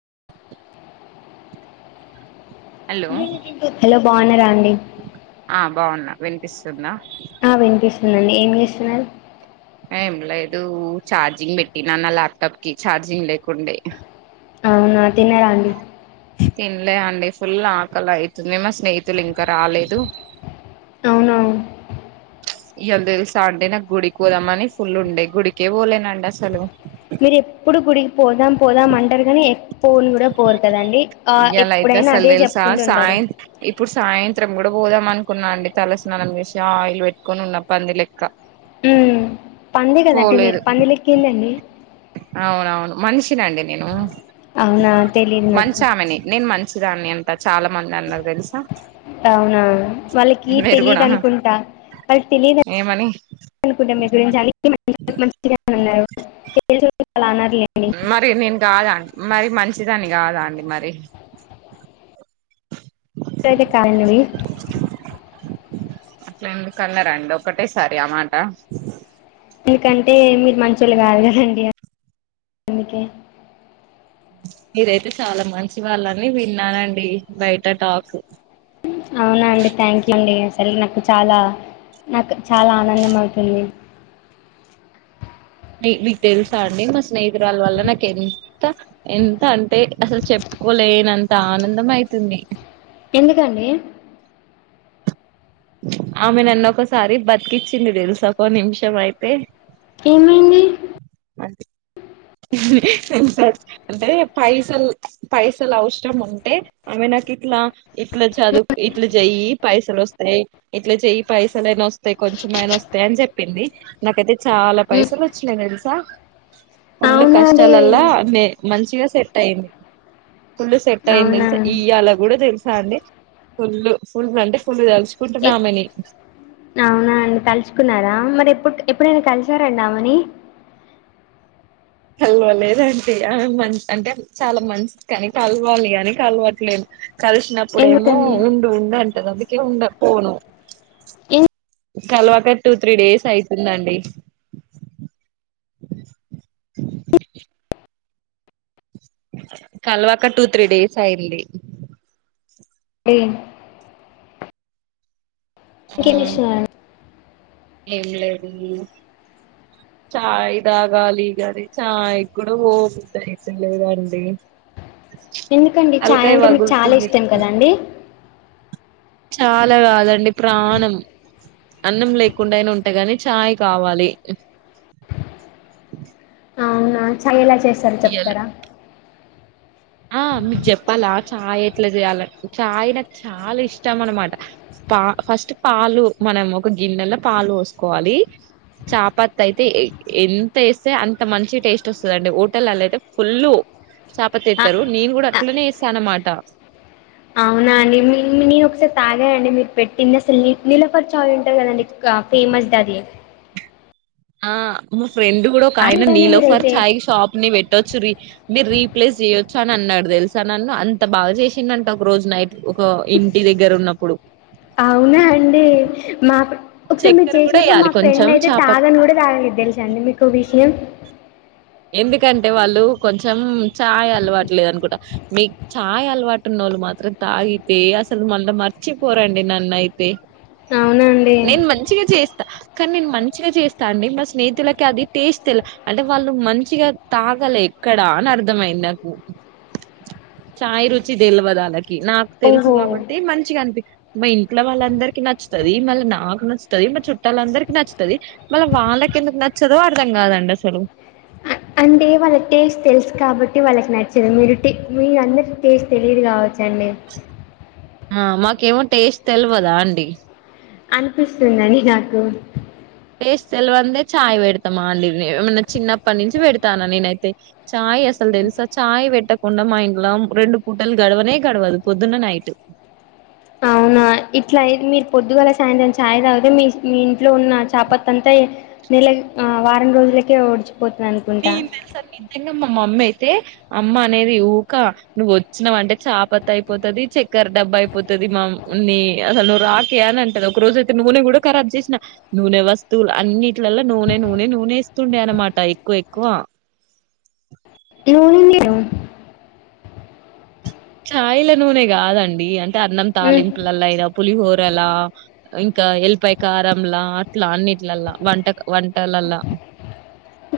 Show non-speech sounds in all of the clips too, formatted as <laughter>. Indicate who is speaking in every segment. Speaker 1: <unintelligible>
Speaker 2: Hello
Speaker 1: hello బాగున్నారా అం
Speaker 2: ఆ బాగున్నా వినిపిస్తుందా
Speaker 1: ఆ వినిపిస్తందండి ఏం చేస్తున్నారు
Speaker 2: ఏం లేదు ఛార్జింగ్ పెట్టినా నా లాప్టాటాప్ కి ఛార్జింగ్ లేకుండే
Speaker 1: అవునా తిన్నారా అండి
Speaker 2: తినలే అండి ఫుల్ ఆకలి అవుంతుంది మా స్నేహితులు ఇంకా రాలేదు
Speaker 1: అవునా
Speaker 2: ఇయాలా తెలుసా అండీ నాకు గుడికి పోదామని ఫుల్ ఉండే గుడికే పోలేనండి అసలు
Speaker 1: మీరు ఎప్పుడు గుడికి పోదాం పోదాం అంటారు కానీ పోన్ కూడా పోరు కదండి ఆ
Speaker 2: ఇయ్యాల అయితే
Speaker 1: ఎప్పుడైనా
Speaker 2: అసలు
Speaker 1: అదే
Speaker 2: తెలుసా
Speaker 1: చెప్పుకుంటూ ఉంటారు
Speaker 2: సాయం ఇప్పుడు సాయంత్రం కూడా పోదాం అనుకున్నా అండి తల స్నానం చేసి ఆయిల్ పెట్టుకొని ఉన్న పంది లెక్క
Speaker 1: ఉ పందె కాదండి మీరు
Speaker 2: పోలేదు
Speaker 1: పంది లెక్కిందండి
Speaker 2: అవునవును మనిషినండి నేను
Speaker 1: అవునా తెలీదు నాకు
Speaker 2: మంచి ఆమెని నేను మంచి దాని అంత అన్ని అన్నారు తెలుసా
Speaker 1: అవునువును వాళ్ళకి
Speaker 2: మీరు
Speaker 1: తెలీదు
Speaker 2: కూడా
Speaker 1: అనుకుంటా వాళ్ళకి తెలీదు
Speaker 2: ఏమని
Speaker 1: అనుకుంటాం మీ గురించి మంచిగా ఉన్నారు
Speaker 2: మరి నేను కాదా మరి మంచిదాన్ని కాదా అండి మరి
Speaker 1: రెడీకయినవి
Speaker 2: అట్లా ఎందుకన్నారండి ఒకటే సరి అ మాట
Speaker 1: ఎందుకంటే మీరు మంచోళ్ళు కాదు కదండి అందుకే
Speaker 2: మీరైతే చాలా మంచి వాళ్ళని విన్నానండి బయట టాక్
Speaker 1: అవునా అండి థ్యాంక్ యూ అండి అసలు నాకు చాలా నాకు చాలా ఆనందం అవుతుంది,
Speaker 2: మీ మీకు తెల్సా అండి! మా స్నేహితురాల్ వల్ల నాకెంత, ఎంత అంటే అసలు చెప్. కోలేనంత ఆనందం అయితుంది
Speaker 1: ఎందుకండి
Speaker 2: ఆమె నన్ను ఒకసారి బతికిచింది దేల్స ఒక్కోనిమిషమైతే.
Speaker 1: ఏమైంది
Speaker 2: అన్ <unintelligible> అంటే పైసల్, పైసల్ అవ్సరం ఉంటే ఆమె. నాకిట్ల, ఇట్లా చదువు ఇట్లా జెయ్యి పైసలోస్తాయి. ఇట్లా చెయ్యి పైస్. సలైన వస్తాయి కొంచమైనా వస్తాయి అని చెప్పింది. నాకైతే చాలా
Speaker 1: ఉమ్,
Speaker 2: పైసలు వచ్చినాయి తెల్సా? ఫుల్
Speaker 1: అవునా అండి
Speaker 2: కష్టాలల్లా మే మంచిగా సెట్ అయింది. ఫుల్ సెట్ అయింది.
Speaker 1: అవునా
Speaker 2: తెల్సా ఇయ్యాల గుడా తెల్సా అండి ఫుల్, ఫుల్ అంటే ఫుల్ తెల్.
Speaker 1: ఏ అవునా అండి తలుచుకున్నారా మరి ఎప్పు <unintelligible> ఎప్పుడైనా కలిసారండి ఆమెని
Speaker 2: కల్వలేదంటీ ఆ, ఆ మన్ అంటే చాలా మంచిది కానీ కల్వలి గానీ కల్వట్లేను. కలిసినప్పుడేమో
Speaker 1: ఎందుకండి
Speaker 2: ఉండు, ఉండు అంటది అందుకే ఉండక్పోను. కల్వాక టూ, త్రీ డేస్ అయితుందండి. కల్వాక టూ త్రీ డేస్ అయ్యింది
Speaker 1: <unintelligible> మ్ ఇంకేం
Speaker 2: మ్మ్
Speaker 1: చేస్తున్నారు
Speaker 2: ఏం లేదూ చాయ్ దాగాలి గానీ చాయ్ కూడా పో బుద్ధి అయితలేదండి.
Speaker 1: ఎందుకండి చాయ్
Speaker 2: తలకాయ
Speaker 1: అంటే మీకు చాలా
Speaker 2: పగులుతుంది
Speaker 1: ఇష్టం కదండి
Speaker 2: చాలా కాదండి ప్రాణం అన్నం లేకుండైన ఉంటగానీ చాయ్ కావాలి
Speaker 1: హా చల్లగా చేస్తారు
Speaker 2: ఇయ్యాల
Speaker 1: చెప్తారా
Speaker 2: మీక్ జెప్పాలా చాయ్ ఎట్లా జెయాల. <inaudible> చాయ్ నాక్ చాలా ఇష్టం అనమాట పా. ఫస్ట్ పాలు మనం ఒక గిన్నెలో పాలు పోసుకోవాలి చాపాత్తా అయితే ఏ ఎంత ఎస్తే అంత మంచి టేస్ట్ వస్తదండి, హోటలల్లయితే ఫుల్లు. చాపత్తా
Speaker 1: ఆ,
Speaker 2: ఎత్తరు నేను కూడా
Speaker 1: ఆ,
Speaker 2: అట్లనేస్తాన్నమాట
Speaker 1: అవునా అండి నీను నీనోక్కసారి తాగాండి మీరు పెట్టింది అస్సల్ నీల్ నీలోఫర్. చాయ్ ఉంటది గదండి కా ఫేమస్ దది
Speaker 2: ఆ మా ఫ్రెండ్ కూడా ఒక ఆయన
Speaker 1: అదేనండి
Speaker 2: నీలోఫర్
Speaker 1: మీరైతే
Speaker 2: ఛాయ్ షాప్ ని పెట్ ట్టొచ్చు రీ మీరు రీప్లేస్ చేయొచ్చు అని అన్నాడు, తెల్సా నన్ను అంత బాగా చేసింనంట ఒక రోజు నైట్లో. ఒక ఇంటి దగ్గర ఉన్నప్పుడు
Speaker 1: అవునా అండి మాప్ ఒకసారి మీరు
Speaker 2: చక్కెర కూడా
Speaker 1: చేసినప్పుడు మా
Speaker 2: వేయాలి కొంచెం
Speaker 1: ఫ్రెండ్ అయితే
Speaker 2: చాప
Speaker 1: తాగన్ కూడా తాగలేదు తెల్సా అండి మీకో విషయం.
Speaker 2: ఎందుకంటే వాళ్ళు కొంచెం చాయ్ అలవాటులేదనుకుంట మీక్ చాయ్ అలవాటు ఉన్నోళ్లు మా. త్రం తాగితే అసల్ మళ్ళా మర్చిపోరండి నన్న అయితే
Speaker 1: అవునా అండి
Speaker 2: నేన్ మంచిగా చేస్ స్తా కానీ నేన్ మంచిగా చేస్తా అండి మా స్నేహితులకది టేస్ట్ తెల్ అంటే వాళ్. నువ్ మంచిగా తాగలేక్కడ అని అర్థమయింది నాకు ఛాయ్ రుచి తెల్వదాల్లకి నాక్ తెలుసు
Speaker 1: ఓహో
Speaker 2: కాబ మంచిగా అంది మీ ఇంట్లో వాళ్ళందరికి నచ్చుతాది మళ్ళీ నాకు నచ్చుతాది మా చుట్టాలందరికి నచ్చుతాది మళ్ళా వాళ్ళకు ఎందుకు నచ్చదో అర్థం కాదండి అసలు
Speaker 1: అ అంటే వాళ్ళకి టేస్ట్ తెలుసు కాబట్టి వాళ్ళకి నచ్చదు మీరు మీ అందరి టేస్ట్ తెలియదు కావచ్చు ఎన్ని
Speaker 2: ఆ మాకేమో టేస్ట్ తెలవదా అండి
Speaker 1: అనిపిస్తుందని నాకు
Speaker 2: టెస్ట్ తెలవందే చాయ్ పెడతామా అండి మేము ఏమన్నా చిన్నప్పటి నుంచి పెడతన్న నేనయితే చాయ్ అసల్ తెలుసా చాయ్ పెట్టకుండా మా ఇంట్లో రెండు పూటల గడవనే గడవదు పొదున్న నైట్
Speaker 1: అవునా ఇట్లాయి మీరు పొద్దుగల సాయంత్రం చాయ్ తాగితే మీ మీ ఇంట్లో ఉన్న చపత్త అంతా నెల ఆ వారం రోజులకే ఒడ్చ్
Speaker 2: మిము తెలుసా మీ ఇద్దర్ మా మమ్మీ అయితే అమ్మ అనేది ఊక నువ్వు వచ్చినావంటే చాపత్త అయిపోతాది చెక్క చెక్కెర డబ్బా అయిపోతాది మా నీ అసలు నువ్వు రాకే అని అంటది ఒక రోజు అయితే నూనె కూడా ఖరాబ్ చేసినా నూనె వస్తువులు అన్నిటిలలో నూనె నూనె నూనె వేస్తుండే అనమాట ఎక్కువ ఎక్కువ
Speaker 1: ఉన్యా ఆ
Speaker 2: చాయ్ లో నూనె కాదండి అంటే అన్నం
Speaker 1: మ్
Speaker 2: తాలింపులలో అయినమ్ పులిహోరలా ఇంకా ఎల్లిపాయ కారంలా అట్లా అన్నిట్లలా వంట వంటల అల్లా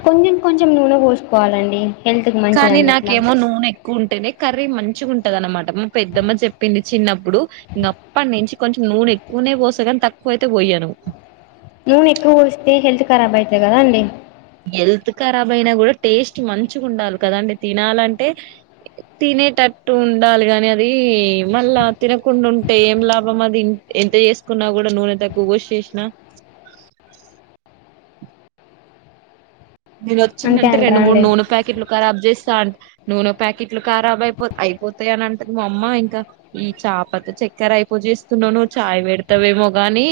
Speaker 1: కొంచెం కొంచెం నూనె పోసుకోవాలండి హెల్త్కి
Speaker 2: కానీ
Speaker 1: మంచిదండి అట్లా
Speaker 2: నాకేమో నూనె ఎక్కువ ఉంటేనే కర్రీ మంచిగా ఉంటందానమాట మా పెద్దమ్మ చెప్పింది చిన్నప్పుడు ఇంక అప్పటి నుంచి కొంచెం నూనె ఎక్కువనే పోస్తా కాని తక్కువ అయితే పొయ్యాను
Speaker 1: నూనె ఎక్కువ పోస్తే హెల్త్ కారాబ్ అయితాది కదా అండి
Speaker 2: హెల్త్ కరాబ్ అయినా కూడా టేస్ట్ మంచిగా ఉండాల కదండి తినాలంటే తినేటట్టు ఉండాలి గాని అది మళ్ళా తినకుండా ఉంటే ఏం లాభం అది ఎంత చేసుకున్నా కూడా నూనె తక్కవ పోసి చేసినా
Speaker 1: అ
Speaker 2: నేను వచ్చిండంటే రెండు
Speaker 1: అంటారా
Speaker 2: మూడు
Speaker 1: అండి
Speaker 2: నూనె ప్యాకెట్లు కారాబ్ చేస్తా అ నూనె ప్యాకెట్లు కారాబ్ అయిపోతా అయిపోతాయ అని అంటుంది మా అమ్మ ఇంకా ఈ చపత చక్కెర అయిపో చేస్తున్నా నువ్ చాయ్ పెడతావేమో గాని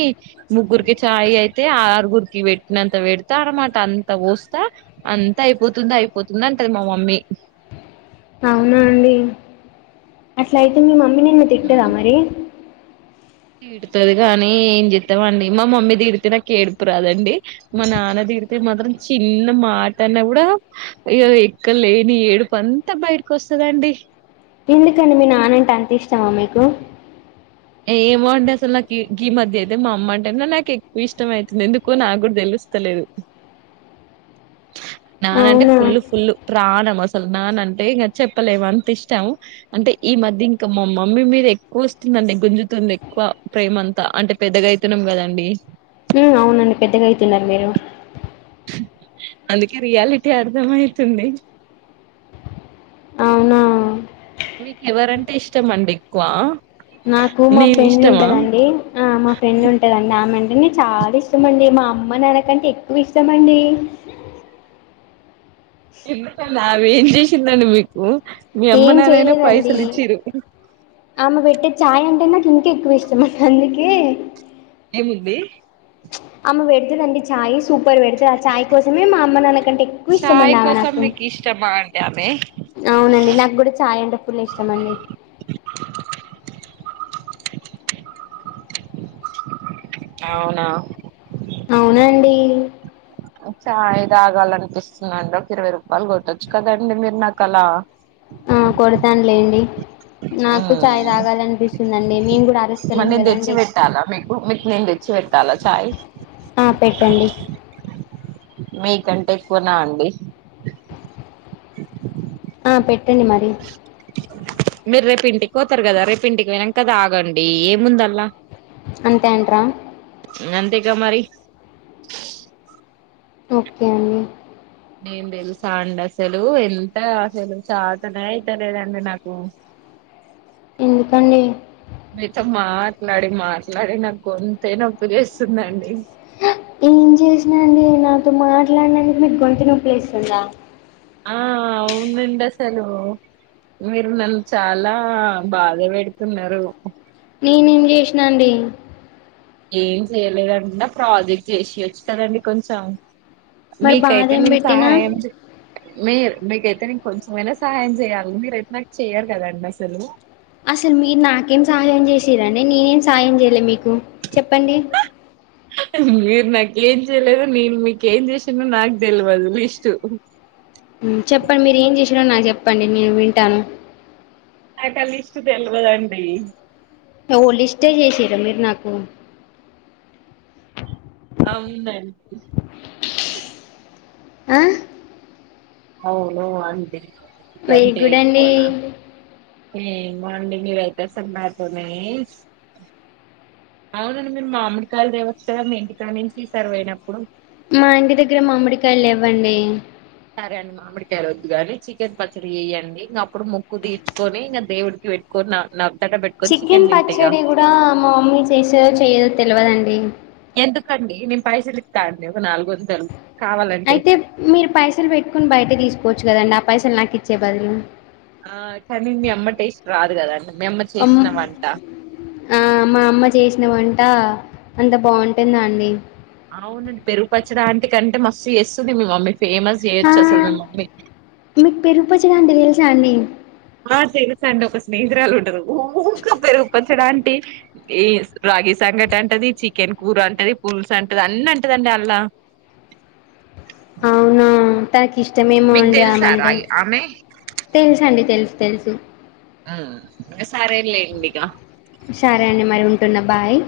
Speaker 2: ముగ్గురికి చాయ్ అయితే ఆరుగురికి పెట్టినంత పెడిత అనమాట అంత పోస్ అంత అయిపోతుంది అయిపోతుంది అంటుంది మా మమ్మీ
Speaker 1: అవునా అండి అట్లా అయితే మీ మమ్మీ నిన్ను తిట్టదా మరి
Speaker 2: తిడుతాది కానీ ఏం చెస్తామండి మా మమ్మీ తిడితే నాకు ఏడుపు రాదండి మా నాన్న తిడితే మాత్రం చిన్న మాట అన్న కూడా ఇక ఎక్కడ లేని ఏడుపుంతా బయటకు వస్తాద అండి
Speaker 1: ఎందుకండి మీ నాన్న అంటే అంత ఇష్టమా మీకు
Speaker 2: ఏమో అండి అసలు నాకు గీ మధ్య అయితే మా అమ్మ అంటే నాకు ఎక్కువ ఇష్టం అయితుంది ఎందుకో నాకు కూడా తెలు స్తాలేదు నాన్న అంటే
Speaker 1: అవునా
Speaker 2: ఫుల్ ఫుల్ ప్రాణం అసలు నాన్నంటే ఇంకా చెప్పలేము అంత ఇష్టం అంటే ఈ మధ్య ఇంకా మా మమ్మీ మీద ఎక్కువ వస్తుందండి గుంజుతుంది ఎక్కువ ప్రేమ అంతా అంటే పెద్దగైతున్నాం కదండి.
Speaker 1: ఉ అవునండి పెద్దగైతున్నారు మీరు
Speaker 2: అందుకే రియాలిటీ అర్థమైతుంది
Speaker 1: అవునా
Speaker 2: మీకు ఎవరంటే ఇష్టం అండి ఎక్కువ
Speaker 1: నాకు మా
Speaker 2: నేను
Speaker 1: ఫ్రెండ్
Speaker 2: ఇష్టమా
Speaker 1: ఉంటదండి ఆ మా ఫ్రెండ్ ఉంటదండి ఆమె విన్ని చాలా ఇష్టమండి మా అమ్మ నాన్నకంటే ఎక్కువ ఇష్టమండి.
Speaker 2: ఎందుకండీ ఆమె ఏం చేసిందండి మీకు మీ అమ్మ
Speaker 1: ఏం
Speaker 2: నాన్నైనా
Speaker 1: చెయలేదండి
Speaker 2: పైసలు ఇచ్చిరు
Speaker 1: ఆమె పెట్టే చాయ్ అంటే నాక్ ఇంకెక్కువ ఇష్టం అండి అందుకే
Speaker 2: ఏముంది
Speaker 1: చ్ ఆమె పెడతాదండీ చాయి సూప్ పర్ పెడుతాది ఆ చాయ్ కోసమే మా అమ్మ నాన్నకంటే ఎక్కువ
Speaker 2: చాయ్
Speaker 1: ఇష్టమండి ఆమె
Speaker 2: కోసం
Speaker 1: నాకు.
Speaker 2: మీకు ఇష్టమా అండి ఆమె
Speaker 1: అవునండి నాకు కూడా చాయ్ అంటే పుల్ ఇష్టం అండి.
Speaker 2: అవునా
Speaker 1: అవునండి
Speaker 2: చాయ్ తాగాలనిపిస్తున్నాండి ఒక ఇరవై రూపాయలు కొట్టొచ్చు కదండి మీరు నాకు అలా.
Speaker 1: ఆ కొడతానులేండి
Speaker 2: ఉ
Speaker 1: నాకు ఛాయ్ తాగాలనిపిస్తుందండి మేము కూడా
Speaker 2: మరి
Speaker 1: అరుస్తలేం
Speaker 2: నేను తెచ్చి
Speaker 1: కదండి
Speaker 2: పెట్టాలా మీకు మీకు నేను తెచ్చి పె ట్టాలా చాయ్
Speaker 1: ఆ పెట్టండి
Speaker 2: మీకంటే ఎక్కువనా అండి
Speaker 1: ఆ పెట్టండి మరి
Speaker 2: మీరు రేపు ఇంటికి పోతారు కదా రేపు ఇంటికి పోయినాక కదా తాగండి ఏముందల్లా.
Speaker 1: అంతే అంట్రా
Speaker 2: అంతేగా మరి
Speaker 1: ఓకే అండి
Speaker 2: నేను తెలుసా అండి అసలు ఎంత అసలు చాతనే అయితలేదండి నాకు.
Speaker 1: ఎందుకండి
Speaker 2: మీతో మాట్లాడి మాట్లాడి నాకు గొంతే నొప్పి చేస్తుందండి.
Speaker 1: ఏం చేసిన నేను నాతో మాట్లాడినందుకు మీకు గొంత నొప్పి లేస్తాందా.
Speaker 2: ఆ అవునండి అసలు మీరు నన్ను చాలా బాధ పెడుతున్నారు
Speaker 1: నినేమ్ చేసినా అండి
Speaker 2: ఏం చేయలేదన్న ప్రాజెక్ట్ చేసి వచ్చుతారండి కొంచెం
Speaker 1: మరి బాధ
Speaker 2: మీకైతే
Speaker 1: ఏం
Speaker 2: మీమ్
Speaker 1: పెట్టినా
Speaker 2: సహాయం చే మీరు మీకైతే నేను కొంచమైనా సహాయం చేయాలి మీరయితే నాకు చెయ్యరు కదండి అసలు.
Speaker 1: అసలు మీరు నాకేం సహాయం చేసిరండి నినేమ్ సహాయం చేయ్యలే మీకు. చెప్పండి
Speaker 2: మీరు నాకేం చేయలేదు నీన్ మీకేమ్ చేసినో నాకు తెల్వదు విస్టు.
Speaker 1: ఉ చెప్పండి మీరు ఏం చేసారో నాకు చెప్పండి నేను వింటాను.
Speaker 2: నాకు ఆ లిస్ట్ తెవదండి
Speaker 1: ఓ లిస్టే చేసిరా మీరు నాకు
Speaker 2: అవునండి
Speaker 1: ఆ
Speaker 2: అవును వాందే
Speaker 1: వెరీ గుడ్ అండి
Speaker 2: <unintelligible> అవునండి మీరు మామిడికాయలు తేవచ్చు కదా మీ ఇంటిక నుంచి ఈ సారి పోయినప్పుడు
Speaker 1: మా ఇంటి దగ్గర మామిడికాయలు లేవ్వండి
Speaker 2: సరే అండి మామిడికాయలు ఒద్దుగాని చికెన్ పచ్చడి చేయ్యండి ఇంక అప్పుడు ముొక్కు తీర్చుకొని ఇంకా దేవుడి వెేట్కున్న న
Speaker 1: చికెన్ పచ్చడి కూడా మా మమ్మీ చేస్తదో చెయ్యేదో తెలియదండి
Speaker 2: ఎందుకండి నేను పైసలులిత అండి ఒక నాలుగు వందలు
Speaker 1: అయితే మీరు పైసలు పెట్టుకొని బయటే తీసుకోచ్చు కదండి ఆ పైసలు నాకు ఇచ్చే బదులు
Speaker 2: ఆ కానీ మీ అమ్మ టేస్ట్ రాదు కద
Speaker 1: ఆమ్ మా అమ్మ చేసిన వన్ అంత బాగుంటుందా అండి
Speaker 2: అవునండి పెరుగు పచ్చడి ఆంటి కంటే మస్తు చేస్తుంది మీ మమ్మీ ఫేమస్
Speaker 1: ఆ,
Speaker 2: చేయచ్చు అసలు మీ మమ్మీ
Speaker 1: <unintelligible> అండి
Speaker 2: ఆ తెలుసండి ఒక స్నేహితురాలు ఉంటారు ఊకే పెరుగు <unintelligible> ఈ రాగి సంకట అంటది చికెన్ కూర అంటది పుల్స్ అంటది అన్ని అంటదండి <unintelligible>
Speaker 1: అవునా తకి ఇష్టమేమో
Speaker 2: మీకు
Speaker 1: అండి
Speaker 2: తెలుసా
Speaker 1: ఆమంటే
Speaker 2: రాగి ఆమె
Speaker 1: తెలుసు అండి తెలుసు తెలుసు
Speaker 2: సరేలెండి ఇగ
Speaker 1: సరే అండి మరి ఉంటున్న బాయ్